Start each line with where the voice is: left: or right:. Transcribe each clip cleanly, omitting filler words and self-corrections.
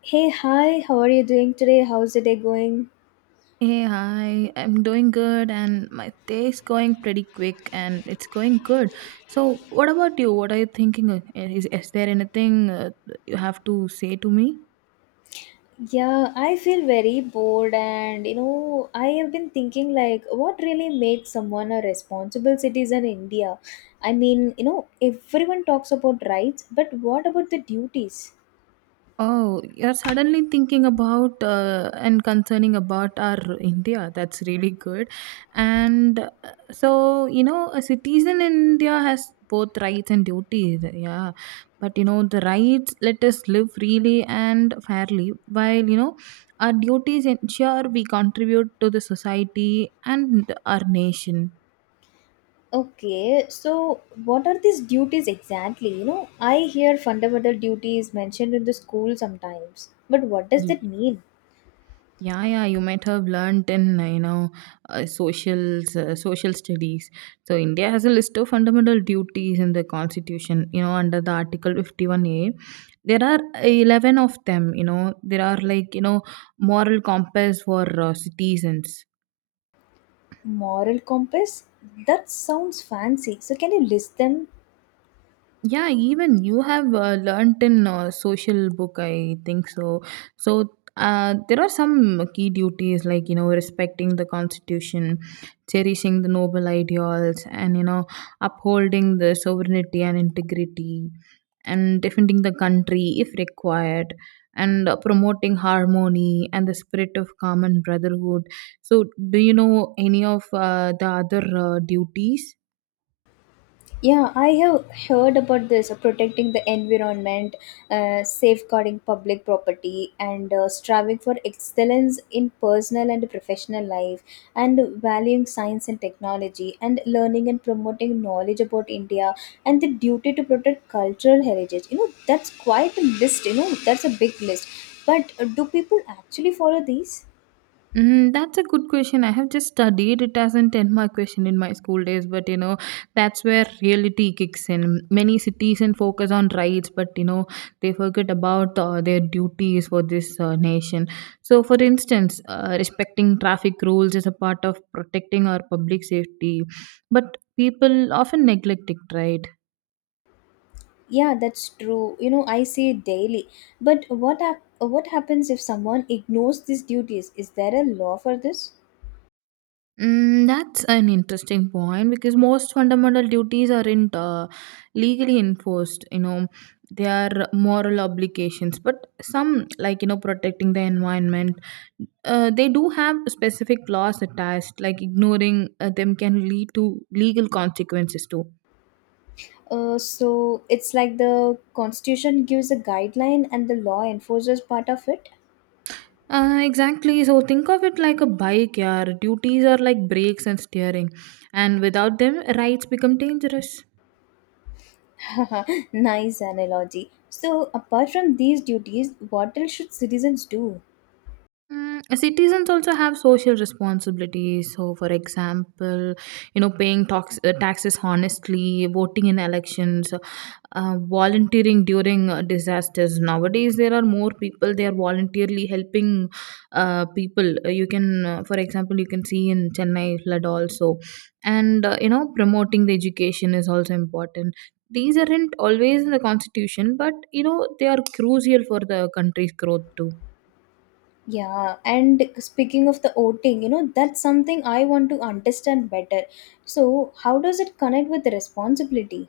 left: Hey, hi, how are you doing today? How's the day going?
right: Hey, hi. I'm doing good and my day is going pretty quick and it's going good. So, what about you? What are you thinking? Is there anything you have to say to me?
left: Yeah, I feel very bored, and I have been thinking like, what really makes someone a responsible citizen in India? Everyone talks about rights, but what about the duties?
right: Oh, you're suddenly thinking about and concerning about our India. That's really good. And you know, a citizen in India has both rights and duties. Yeah. But, you know, the rights let us live freely and fairly, while, you know, our duties ensure we contribute to the society and our nation.
left: Okay, so what are these duties exactly? You know, I hear fundamental duties mentioned in the school sometimes, but what does that mean?
right: Yeah, yeah, you might have learnt in you know socials, social studies. So India has a list of fundamental duties in the constitution. You know, under the Article 51 A, there are 11 of them. You know, there are like you know moral compass for citizens.
left: Moral compass? That sounds fancy. So, can you list them?
right: Yeah, even you have learnt in social book, I think so. So there are some key duties like you know respecting the constitution, cherishing the noble ideals, and you know upholding the sovereignty and integrity, and defending the country if required, and promoting harmony and the spirit of common brotherhood. So do you know any of the other duties?
left: Yeah, I have heard about this protecting the environment, safeguarding public property, and striving for excellence in personal and professional life, and valuing science and technology, and learning and promoting knowledge about India, and the duty to protect cultural heritage. You know, that's quite a list, that's a big list. But do people actually follow these?
right: Mm, that's a good question. I have just studied it as an 10 mark question in my school days, but you know, that's where reality kicks in. Many citizens focus on rights, but you know, they forget about their duties for this nation. So, for instance, respecting traffic rules is a part of protecting our public safety, but people often neglect it, right?
left: Yeah, that's true. You know, I see it daily. But what happens if someone ignores these duties? Is there a law for this?
right: Mm, that's an interesting point because most fundamental duties aren't legally enforced. You know, they are moral obligations, but some, like, you know, protecting the environment, they do have specific laws attached, like, ignoring them can lead to legal consequences too.
left: So it's like the constitution gives a guideline and the law enforces part of it.
right: Exactly. So think of it like a bike, yeah. Duties are like brakes and steering, and without them, rides become dangerous.
left: Nice analogy. So apart from these duties, what else should citizens do?
right: Mm, citizens also have social responsibilities. So, for example, you know, paying taxes honestly, voting in elections, volunteering during disasters. Nowadays, there are more people. They are voluntarily helping people. You can, for example, you can see in Chennai flood also, and you know, promoting the education is also important. These aren't always in the constitution, but you know, they are crucial for the country's growth too.
left: Yeah, and speaking of the voting, you know, that's something I want to understand better. So how does it connect with responsibility?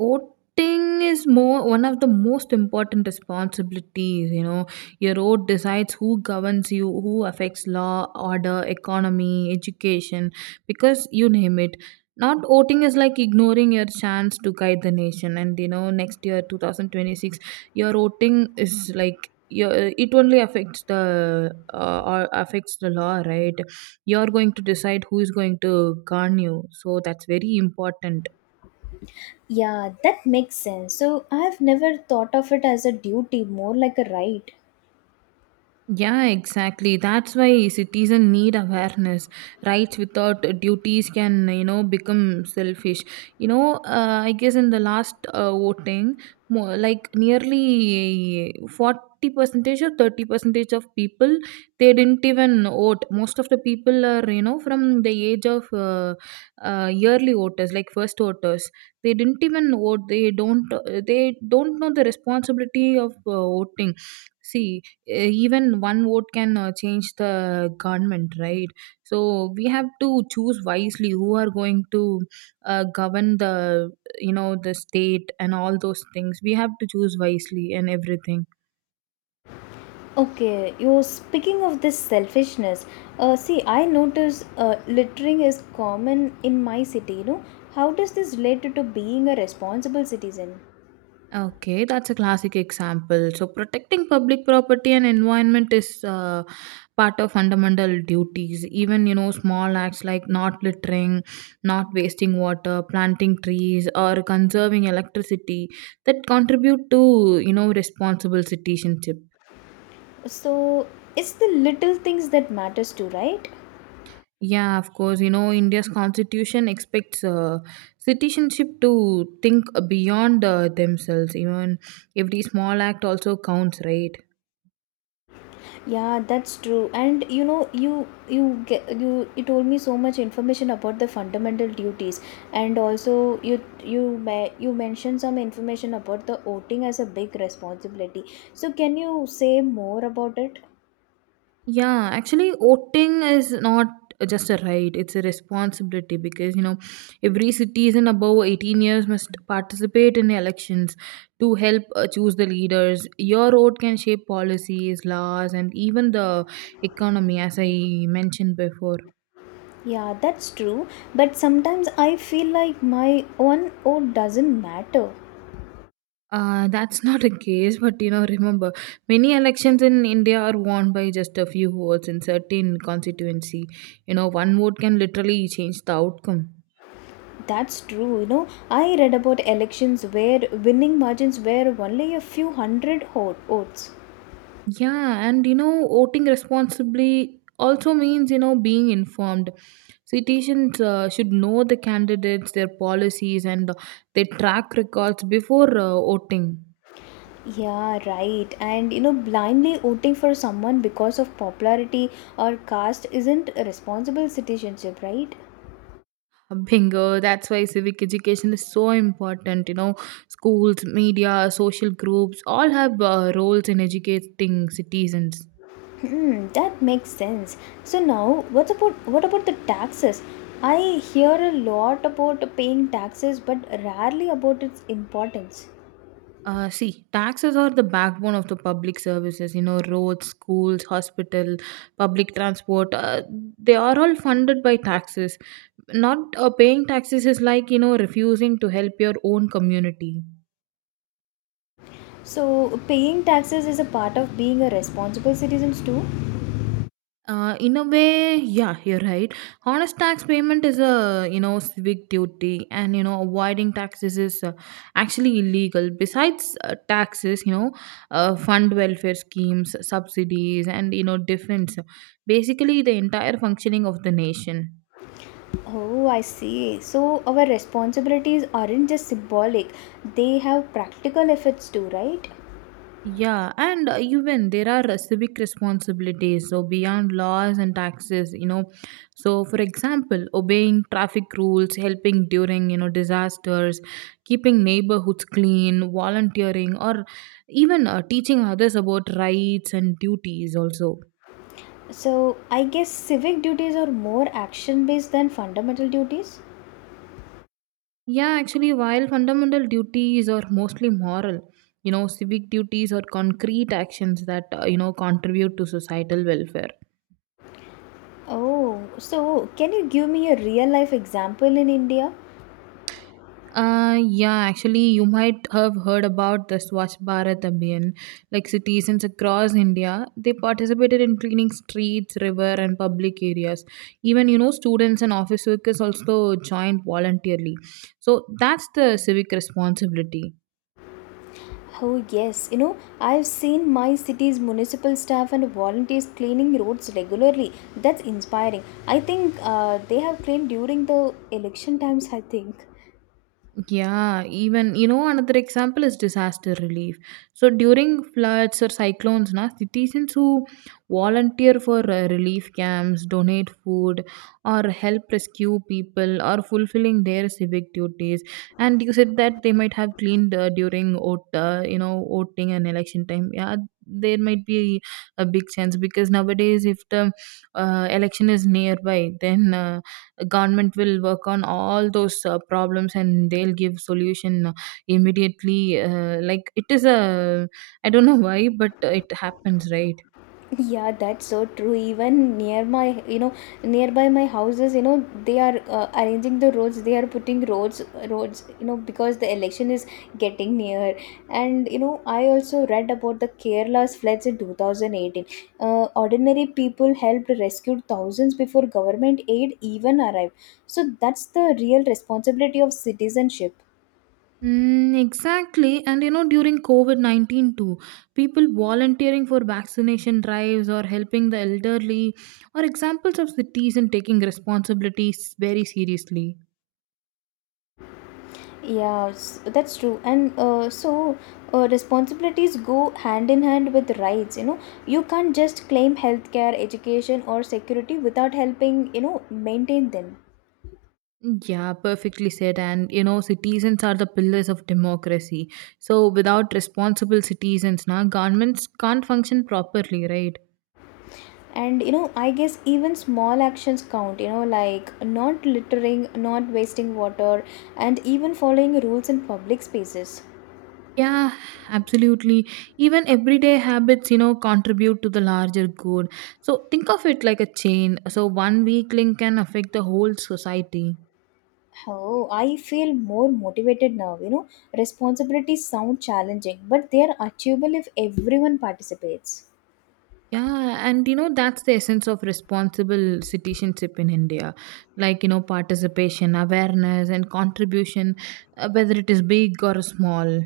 right: Voting is more one of the most important responsibilities. You know, your vote decides who governs you, who affects law, order, economy, education, because you name it. Not voting is like ignoring your chance to guide the nation. And you know, next year, 2026, your voting is like your, it only affects the or affects the law, right? You're going to decide who is going to govern you. So that's very important.
left: Yeah, that makes sense. So I've never thought of it as a duty, more like a right.
right: Yeah, exactly. That's why citizens need awareness. Rights without duties can, you know, become selfish. You know, I guess in the last voting, more, like nearly 40 percentage or 30 percentage of people, they didn't even vote. Most of the people are, you know, from the age of yearly voters, like first voters. They didn't even vote. They don't. They don't know the responsibility of voting. See, even one vote can change the government, right? So we have to choose wisely who are going to govern the, you know, the state and all those things. We have to choose wisely and everything.
left: Okay, you're speaking of this selfishness. I notice littering is common in my city. You know, how does this relate to being a responsible citizen?
right: Okay, that's a classic example. So, protecting public property and environment is part of fundamental duties. Even, you know, small acts like not littering, not wasting water, planting trees, or conserving electricity that contribute to, you know, responsible citizenship.
left: So it's the little things that matters too, right?
right: Yeah, of course, you know, India's constitution expects citizenship to think beyond themselves. Even every small act also counts, right?
left: Yeah, that's true. And you know, you get you you told me so much information about the fundamental duties, and also you mentioned some information about the voting as a big responsibility. So can you say more about it?
right: Yeah, actually, voting is not just a right, it's a responsibility because you know, every citizen above 18 years must participate in elections to help choose the leaders. Your vote can shape policies, laws, and even the economy, as I mentioned before.
left: Yeah, that's true. But sometimes I feel like my own vote doesn't matter.
right: That's not a case, but you know, remember, many elections in India are won by just a few votes in certain constituency. You know, one vote can literally change the outcome.
left: That's true. You know, I read about elections where winning margins were only a few hundred votes.
right: Yeah, and you know, voting responsibly also means, you know, being informed. Citizens should know the candidates, their policies, and their track records before voting.
left: Yeah, right. And you know, blindly voting for someone because of popularity or caste isn't a responsible citizenship, right?
right: Bingo, that's why civic education is so important. You know, schools, media, social groups all have roles in educating citizens.
left: Hmm, that makes sense. So now, what about the taxes? I hear a lot about paying taxes, but rarely about its importance.
right: See, taxes are the backbone of the public services. You know, roads, schools, hospital, public transport. They are all funded by taxes. Not paying taxes is like you know refusing to help your own community.
left: So, paying taxes is a part of being a responsible citizens too.
right: In a way, yeah, you're right. Honest tax payment is a you know civic duty, and you know avoiding taxes is actually illegal. Besides taxes, you know, fund welfare schemes, subsidies, and you know defense. Basically, the entire functioning of the nation.
left: Oh, I see. So, our responsibilities aren't just symbolic; they have practical effects too, right?
right: Yeah, and even there are civic responsibilities, so beyond laws and taxes, you know. So, for example, obeying traffic rules, helping during, you know, disasters, keeping neighborhoods clean, volunteering, or even teaching others about rights and duties also.
left: So, I guess civic duties are more action based than fundamental duties?
right: Yeah, actually, while fundamental duties are mostly moral, you know, civic duties are concrete actions that, you know, contribute to societal welfare.
left: Oh, so can you give me a real life example in India?
right: Yeah, actually, you might have heard about the Swachh Bharat Abhiyan. Like citizens across India, they participated in cleaning streets, river, and public areas. Even you know, students and office workers also joined voluntarily. So that's the civic responsibility.
left: Oh, yes. You know, I've seen my city's municipal staff and volunteers cleaning roads regularly. That's inspiring. I think they have cleaned during the election times, I think.
right: Yeah, even you know another example is disaster relief. So during floods or cyclones, na citizens who volunteer for relief camps, donate food, or help rescue people, are fulfilling their civic duties. And you said that they might have cleaned during you know, voting and election time. Yeah, there might be a big chance because nowadays, if the election is nearby, then government will work on all those problems and they'll give solution immediately, like it is a, I don't know why, but it happens, right?
left: Yeah, that's so true. Even near my, you know, nearby my houses, you know, they are arranging the roads. They are putting roads, you know, because the election is getting near. And you know, I also read about the Kerala's floods in 2018. Ordinary people helped rescue thousands before government aid even arrived. So that's the real responsibility of citizenship.
right: Mm, exactly. And you know, during COVID COVID-19 too, people volunteering for vaccination drives or helping the elderly are examples of cities and taking responsibilities very seriously.
left: That's true. And so Responsibilities go hand in hand with rights. You know, you can't just claim healthcare, education, or security without helping, you know, maintain them.
right: Yeah, perfectly said. And you know, citizens are the pillars of democracy. So without responsible citizens, now governments can't function properly, right?
left: And you know, I guess even small actions count, you know, like not littering, not wasting water, and even following rules in public spaces.
right: Yeah, absolutely. Even everyday habits, you know, contribute to the larger good. So think of it like a chain. So one weak link can affect the whole society.
left: Oh, I feel more motivated now. You know, responsibilities sound challenging, but they are achievable if everyone participates.
right: Yeah, and you know, that's the essence of responsible citizenship in India. Like, you know, participation, awareness, and contribution, whether it is big or small.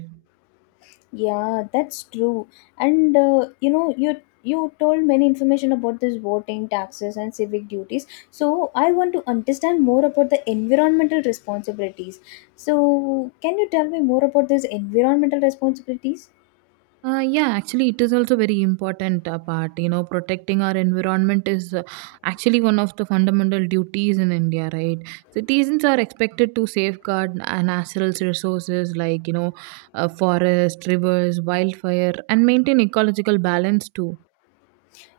left: Yeah, that's true. And you know, you told many information about this voting, taxes, and civic duties. So I want to understand more about the environmental responsibilities. So can you tell me more about these environmental responsibilities?
right: Yeah, actually, it is also very important part. You know, protecting our environment is actually one of the fundamental duties in India, right? Citizens are expected to safeguard natural resources like, you know, forest, rivers, wildfire, and maintain ecological balance too.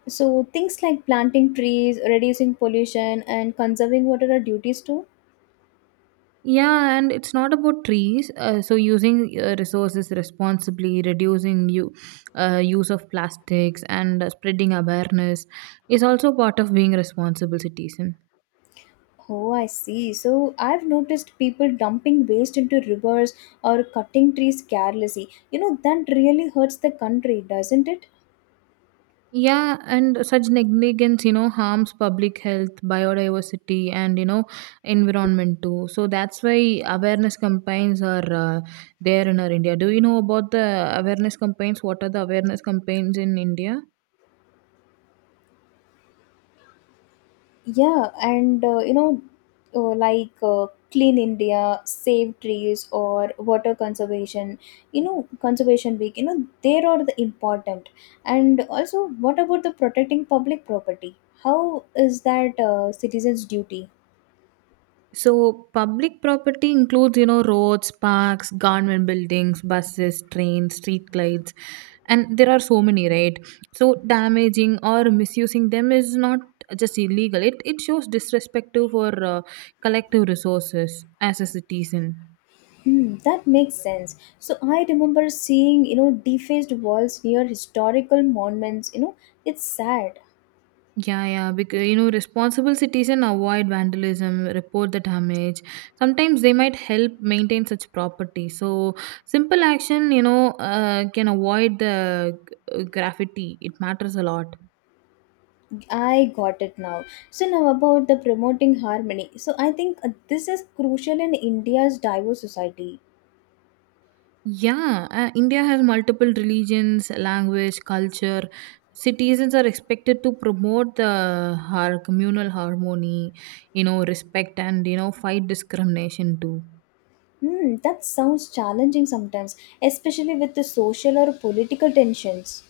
left: So things like planting trees, reducing pollution, and conserving water are duties too.
right: Yeah, and it's not about trees. So using resources responsibly, reducing you use of plastics, and spreading awareness is also part of being responsible citizen.
left: Oh, I see. So I've noticed people dumping waste into rivers or cutting trees carelessly. You know, that really hurts the country, doesn't it?
right: Yeah, and such negligence, you know, harms public health, biodiversity, and you know, environment too. So that's why awareness campaigns are there in our India. Do you know about the awareness campaigns? What are the awareness campaigns in India?
left: Yeah, and Clean India, Save Trees, or Water Conservation, you know, Conservation Week, you know, they are the important. And also, what about the protecting public property? How is that citizens' duty?
right: So, public property includes, you know, roads, parks, government buildings, buses, trains, street lights, and there are so many, right? So, damaging or misusing them is not just illegal. It shows disrespect to for collective resources as a citizen.
left: Hmm, that makes sense. So I remember seeing, you know, defaced walls near historical monuments. You know, it's sad.
right: Yeah, yeah, because you know, responsible citizen avoid vandalism, report the damage. Sometimes they might help maintain such property. So simple action, you know, can avoid the graffiti. It matters a lot.
left: I got it now. So now about the promoting harmony. So I think this is crucial in India's diverse society.
right: Yeah, India has multiple religions, language, culture. Citizens are expected to promote the communal harmony, you know, respect, and you know, fight discrimination too.
left: Hmm, that sounds challenging sometimes, especially with the social or political tensions.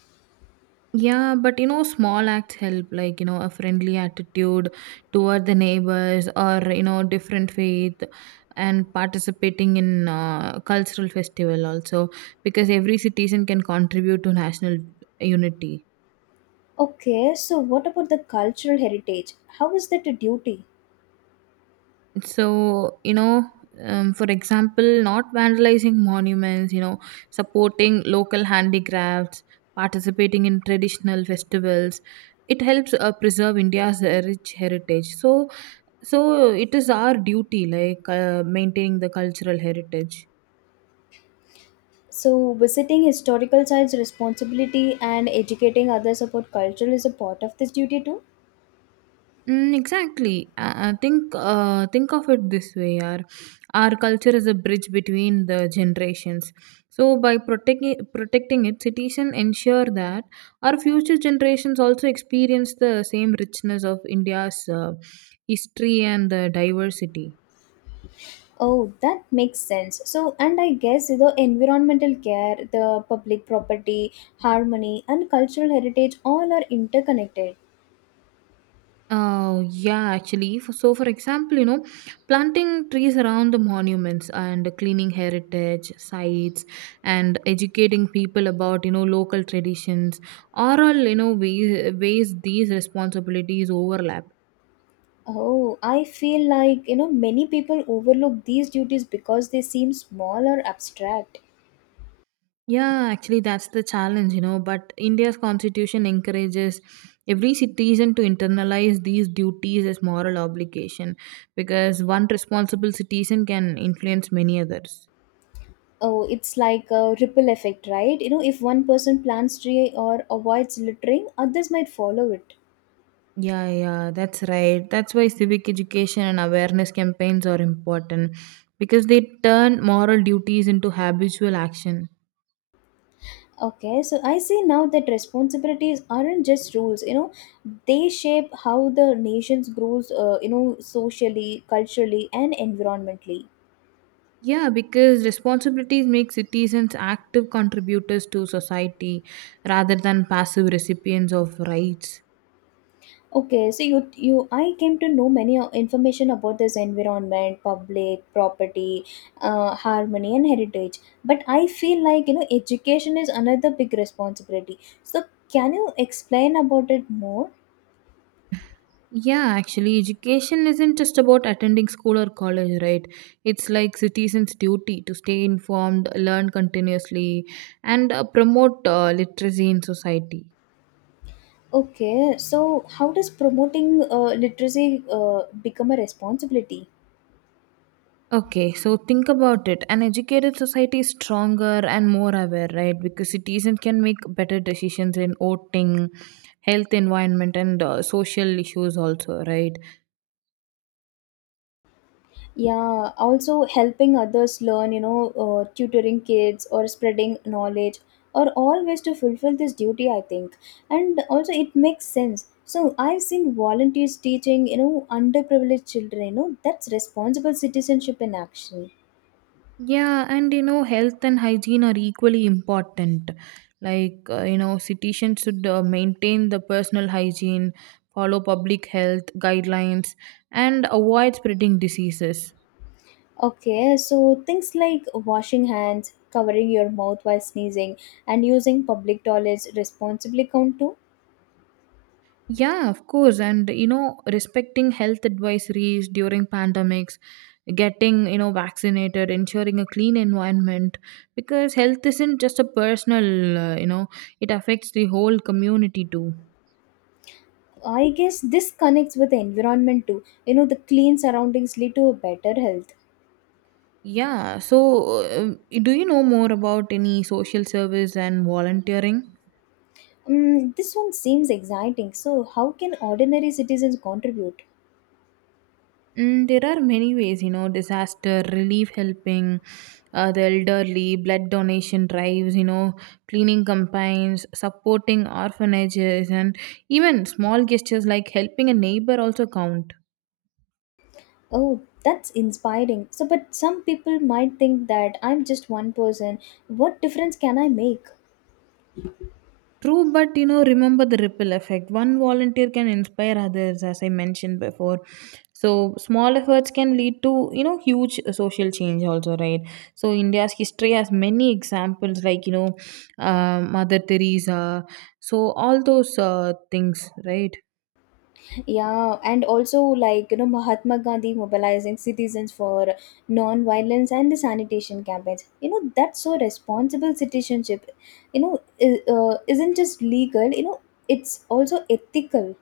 right: Yeah, but you know, small acts help, like, you know, a friendly attitude toward the neighbors or, you know, different faith and participating in cultural festival also because every citizen can contribute to national unity.
left: Okay, so what about the cultural heritage? How is that a duty?
right: So, you know, for example, not vandalizing monuments, you know, supporting local handicrafts, participating in traditional festivals, it helps preserve India's rich heritage. So, so it is our duty, like maintaining the cultural heritage.
left: So visiting historical sites responsibility and educating others about culture is a part of this duty too?
right: Mm, exactly. I think of it this way, our culture is a bridge between the generations. So by protecting it, cities can ensure that our future generations also experience the same richness of India's history and the diversity.
left: Oh, that makes sense. So, and I guess the environmental care, the public property, harmony, and cultural heritage all are interconnected.
right: Oh, yeah, actually. For example, planting trees around the monuments and cleaning heritage sites and educating people about, local traditions are all, ways these responsibilities overlap.
left: Oh, I feel like, you know, many people overlook these duties because they seem small or abstract.
right: Yeah, actually, that's the challenge. But India's constitution encourages every citizen to internalize these duties as moral obligation because one responsible citizen can influence many others.
left: Oh, it's like a ripple effect, right? You know, if one person plants tree or avoids littering, others might follow it.
right: Yeah, yeah, that's right. That's why civic education and awareness campaigns are important because they turn moral duties into habitual action.
left: Okay, so I see now that responsibilities aren't just rules, you know, they shape how the nations grows, you know, socially, culturally, and environmentally.
right: Yeah, because responsibilities make citizens active contributors to society rather than passive recipients of rights.
left: Okay, so you I came to know many information about this environment, public property, harmony, and heritage. But I feel like you know education is another big responsibility. So can you explain about it more?
right: Yeah, actually, education isn't just about attending school or college, right? It's like citizens' duty to stay informed, learn continuously, and promote literacy in society.
left: Okay, so how does promoting literacy uh, become a responsibility?
right: Okay, so think about it. An educated society is stronger and more aware, right? Because citizens can make better decisions in voting, health, environment, and social issues, also, right?
left: Yeah, also helping others learn, you know, tutoring kids or spreading knowledge are all ways to fulfill this duty, I think. And also, it makes sense. So, I've seen volunteers teaching, you know, underprivileged children, you know, that's responsible citizenship in action.
right: Yeah, and you know, health and hygiene are equally important. Like, you know, citizens should maintain the personal hygiene, follow public health guidelines, and avoid spreading diseases.
left: Okay, so things like washing hands, covering your mouth while sneezing, and using public toilets responsibly count too.
right: Yeah, of course. And you know, respecting health advisories during pandemics, getting, you know, vaccinated, ensuring a clean environment because health isn't just a personal, you know, it affects the whole community too.
left: I guess this connects with the environment too. You know, the clean surroundings lead to a better health.
right: Yeah, so do you know more about any social service and volunteering?
left: Mm, this one seems exciting. So, how can ordinary citizens contribute?
right: Mm, there are many ways, you know, disaster relief helping, the elderly, blood donation drives, you know, cleaning campaigns, supporting orphanages, and even small gestures like helping a neighbor also count.
left: Oh, that's inspiring. So, but some people might think that I'm just one person. What difference can I make?
right: True, but you know, remember the ripple effect. One volunteer can inspire others, as I mentioned before. So, small efforts can lead to, you know, huge social change, also, right? So, India's history has many examples, like, you know, Mother Teresa. So, all those things, right?
left: Yeah, and also, like, you know, Mahatma Gandhi mobilizing citizens for non violence and the sanitation campaigns. You know, that's so responsible citizenship. You know, isn't just legal, you know, it's also ethical.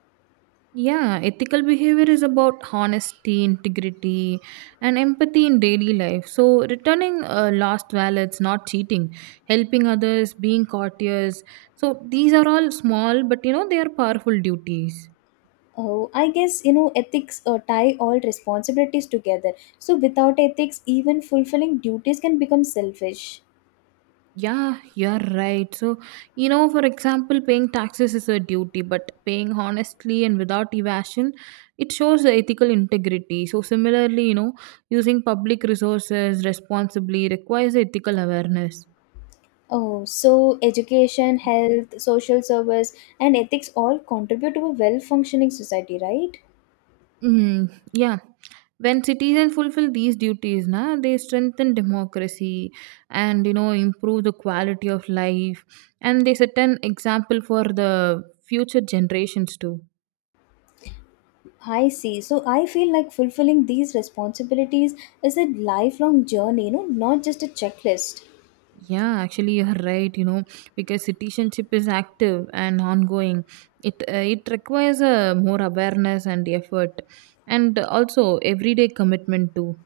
right: Yeah, ethical behavior is about honesty, integrity, and empathy in daily life. So, returning lost wallets, not cheating, helping others, being courteous. So, these are all small, but you know, they are powerful duties.
left: Oh, I guess you know ethics tie all responsibilities together. So without ethics, even fulfilling duties can become selfish.
right: Yeah, you're right. So, you know, for example, paying taxes is a duty, but paying honestly and without evasion, it shows the ethical integrity. So, similarly, you know, using public resources responsibly requires ethical awareness.
left: Oh, so education, health, social service, and ethics all contribute to a well-functioning society, right?
right: Mm, yeah. When citizens fulfill these duties, na, they strengthen democracy and you know improve the quality of life, and they set an example for the future generations too.
left: I see. So I feel like fulfilling these responsibilities is a lifelong journey, you know, not just a checklist.
right: Yeah, actually, you're right. You know, because citizenship is active and ongoing, it requires a more awareness and effort, and also everyday commitment too.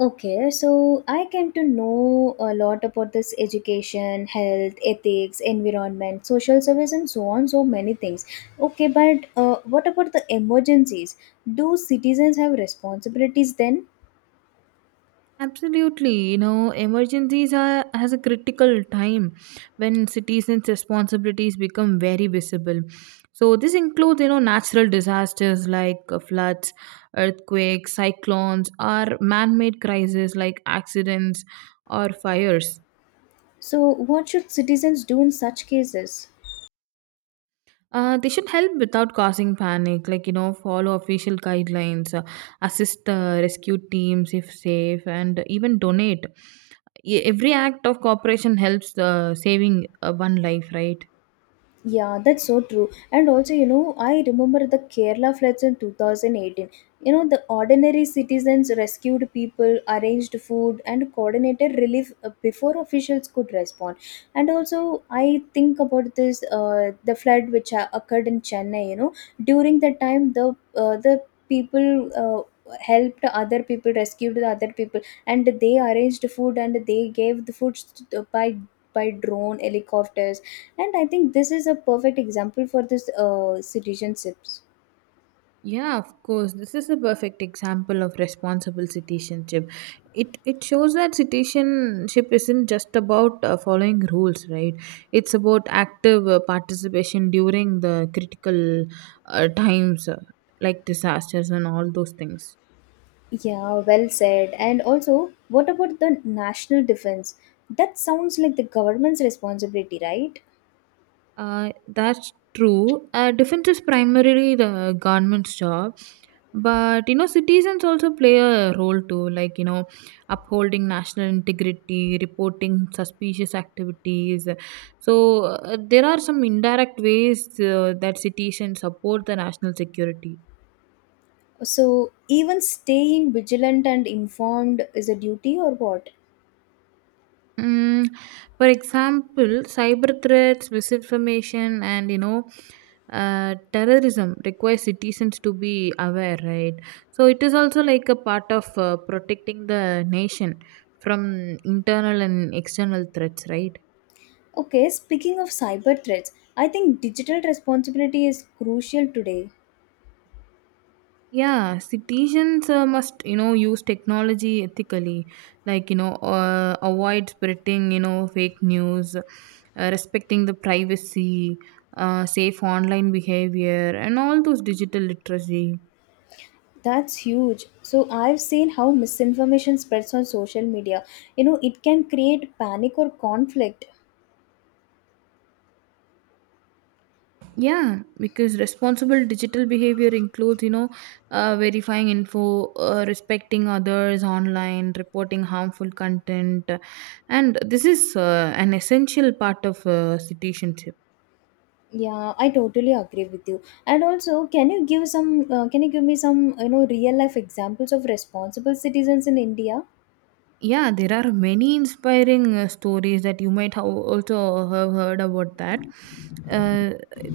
left: Okay, so I came to know a lot about this education, health, ethics, environment, social service, and so on, so many things. Okay, but what about the emergencies? Do citizens have responsibilities then?
right: Absolutely, you know, emergencies are has a critical time when citizens' responsibilities become very visible. So this includes, you know, natural disasters like floods, earthquakes, cyclones, or man-made crises like accidents or fires.
left: So, what should citizens do in such cases?
right: They should help without causing panic, like you know, follow official guidelines, assist rescue teams if safe, and even donate. Every act of cooperation helps saving one life, right?
left: Yeah, that's so true. And also, you know, I remember the Kerala floods in 2018. You know, the ordinary citizens rescued people, arranged food, and coordinated relief before officials could respond. And also, I think about this the flood which occurred in Chennai. You know, during that time, the people. Helped other people rescued the other people and they arranged food and they gave the food by drone helicopters and I think this is a perfect example for this citizenships.
right: Yeah, of course. This is a perfect example of responsible citizenship. It shows that citizenship isn't just about following rules, right? It's about active participation during the critical times like disasters and all those things.
left: Yeah, well said. And also, what about the national defense? That sounds like the government's responsibility, right?
right: That's true. Defense is primarily the government's job, but you know, citizens also play a role too, like you know, upholding national integrity, reporting suspicious activities. So, there are some indirect ways that citizens support the national security.
left: So, even staying vigilant and informed is a duty or what?
right: Mm, for example, cyber threats, misinformation, and you know, terrorism requires citizens to be aware, right? So it is also like a part of protecting the nation from internal and external threats, right?
left: Okay, speaking of cyber threats, I think digital responsibility is crucial today.
right: Yeah, citizens must, you know, use technology ethically, like, you know, avoid spreading, you know, fake news, respecting the privacy, safe online behavior, and all those digital literacy.
left: That's huge. So, I've seen how misinformation spreads on social media. You know, it can create panic or conflict.
right: Yeah, because responsible digital behavior includes, you know, verifying info, respecting others online, reporting harmful content, and this is an essential part of citizenship.
left: Yeah, I totally agree with you. And also, can you give some? Can you give me some, you know, real life examples of responsible citizens in India?
right: Yeah, there are many inspiring stories that you might have also have heard about that. Uh,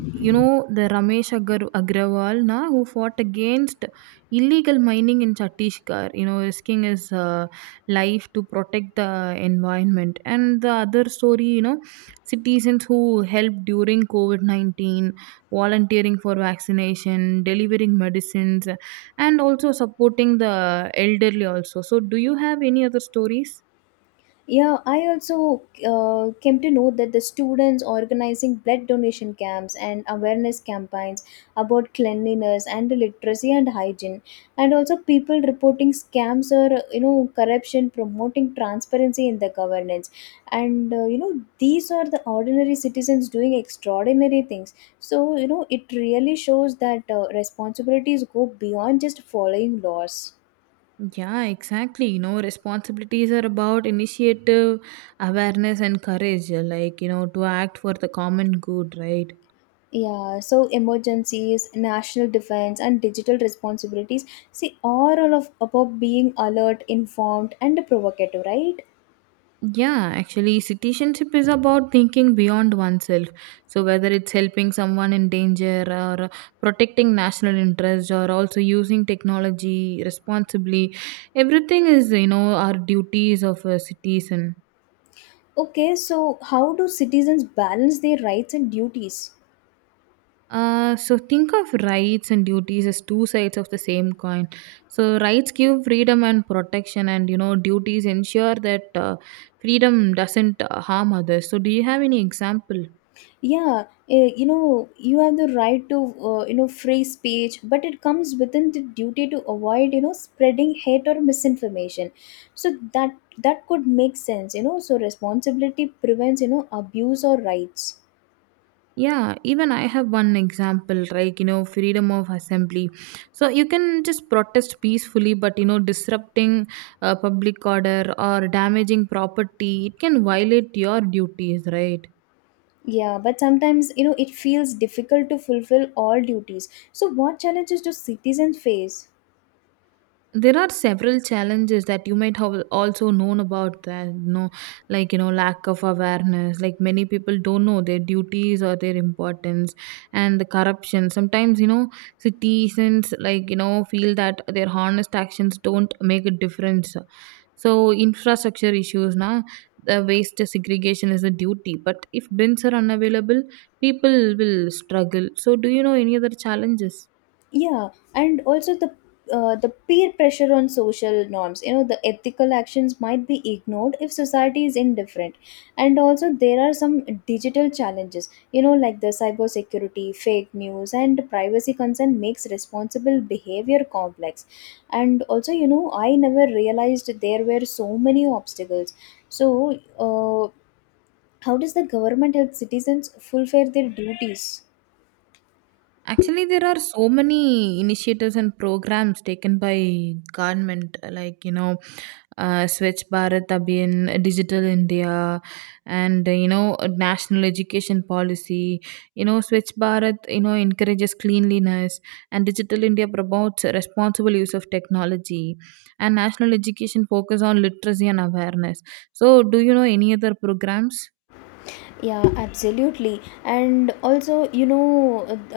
right: you know the Ramesh Agrawal na who fought against illegal mining in Chhattisgarh. You know, risking his life to protect the environment. And the other story, you know, citizens who helped during COVID-19, volunteering for vaccination, delivering medicines, and also supporting the elderly also so do you have any other stories
left: Yeah, I also came to know that the students organizing blood donation camps and awareness campaigns about cleanliness and literacy and hygiene, and also people reporting scams or you know corruption, promoting transparency in the governance, and you know these are the ordinary citizens doing extraordinary things. So you know it really shows that responsibilities go beyond just following laws.
right: Yeah, exactly. You know, responsibilities are about initiative, awareness, and courage, like, you know, to act for the common good, right?
left: Yeah, so emergencies, national defense, and digital responsibilities, see, are all of about being alert, informed, and provocative, right?
right: Yeah, actually, citizenship is about thinking beyond oneself. So, whether it's helping someone in danger or protecting national interest or also using technology responsibly, everything is, you know, our duties of a citizen.
left: Okay, so how do citizens balance their rights and duties?
right: So think of rights and duties as two sides of the same coin. So rights give freedom and protection, and you know duties ensure that freedom doesn't harm others. So do you have any example?
left: Yeah, you know, you have the right to, you know, free speech, but it comes within the duty to avoid, you know, spreading hate or misinformation. So that could make sense, you know. So responsibility prevents, you know, abuse or rights.
right: Yeah, even I have one example, like you know, freedom of assembly. So you can just protest peacefully, but you know, disrupting public order or damaging property, it can violate your duties, right?
left: Yeah, but sometimes, you know, it feels difficult to fulfill all duties. So what challenges do citizens face?
right: There are several challenges that you might have also known about that you know like you know lack of awareness like many people don't know their duties or their importance, and the corruption sometimes you know citizens like you know feel that their honest actions don't make a difference. So infrastructure issues now the waste segregation is a duty, but if bins are unavailable people will struggle. So do you know any other challenges?
left: Yeah, and also the peer pressure on social norms, you know, the ethical actions might be ignored if society is indifferent. And also there are some digital challenges, you know, like the cybersecurity, fake news, and privacy concern makes responsible behavior complex. And also you know I never realized there were so many obstacles. So how does the government help citizens fulfill their duties?
right: Actually, there are so many initiatives and programs taken by government, like you know, Swachh Bharat Abhiyan, Digital India, and you know, a national education policy. You know, Swachh Bharat, you know, encourages cleanliness, and Digital India promotes responsible use of technology, and national education focus on literacy and awareness. So, do you know any other programs?
left: Yeah, absolutely. And also you know,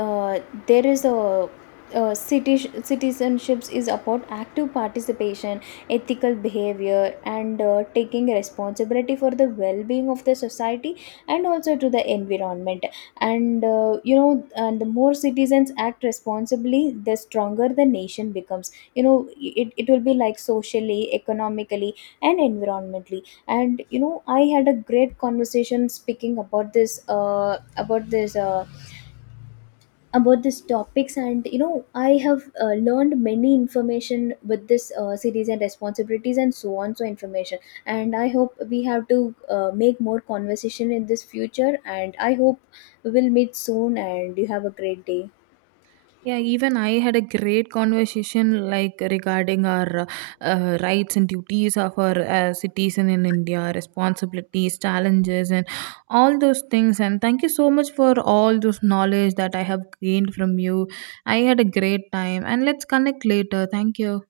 left: uh, there is a citi- citizenships is about active participation, ethical behavior, and taking responsibility for the well-being of the society and also to the environment. And you know, and the more citizens act responsibly the stronger the nation becomes, you know, it will be like socially, economically, and environmentally. And you know I had a great conversation speaking about this about this about these topics. And you know I have learned many information with this series and responsibilities and so on so information. And I hope we have to make more conversation in this future, and I hope we will meet soon, and you have a great day.
right: Yeah, even I had a great conversation like regarding our rights and duties of our citizen in India, responsibilities, challenges, and all those things. And thank you so much for all those knowledge that I have gained from you. I had a great time, and let's connect later. Thank you.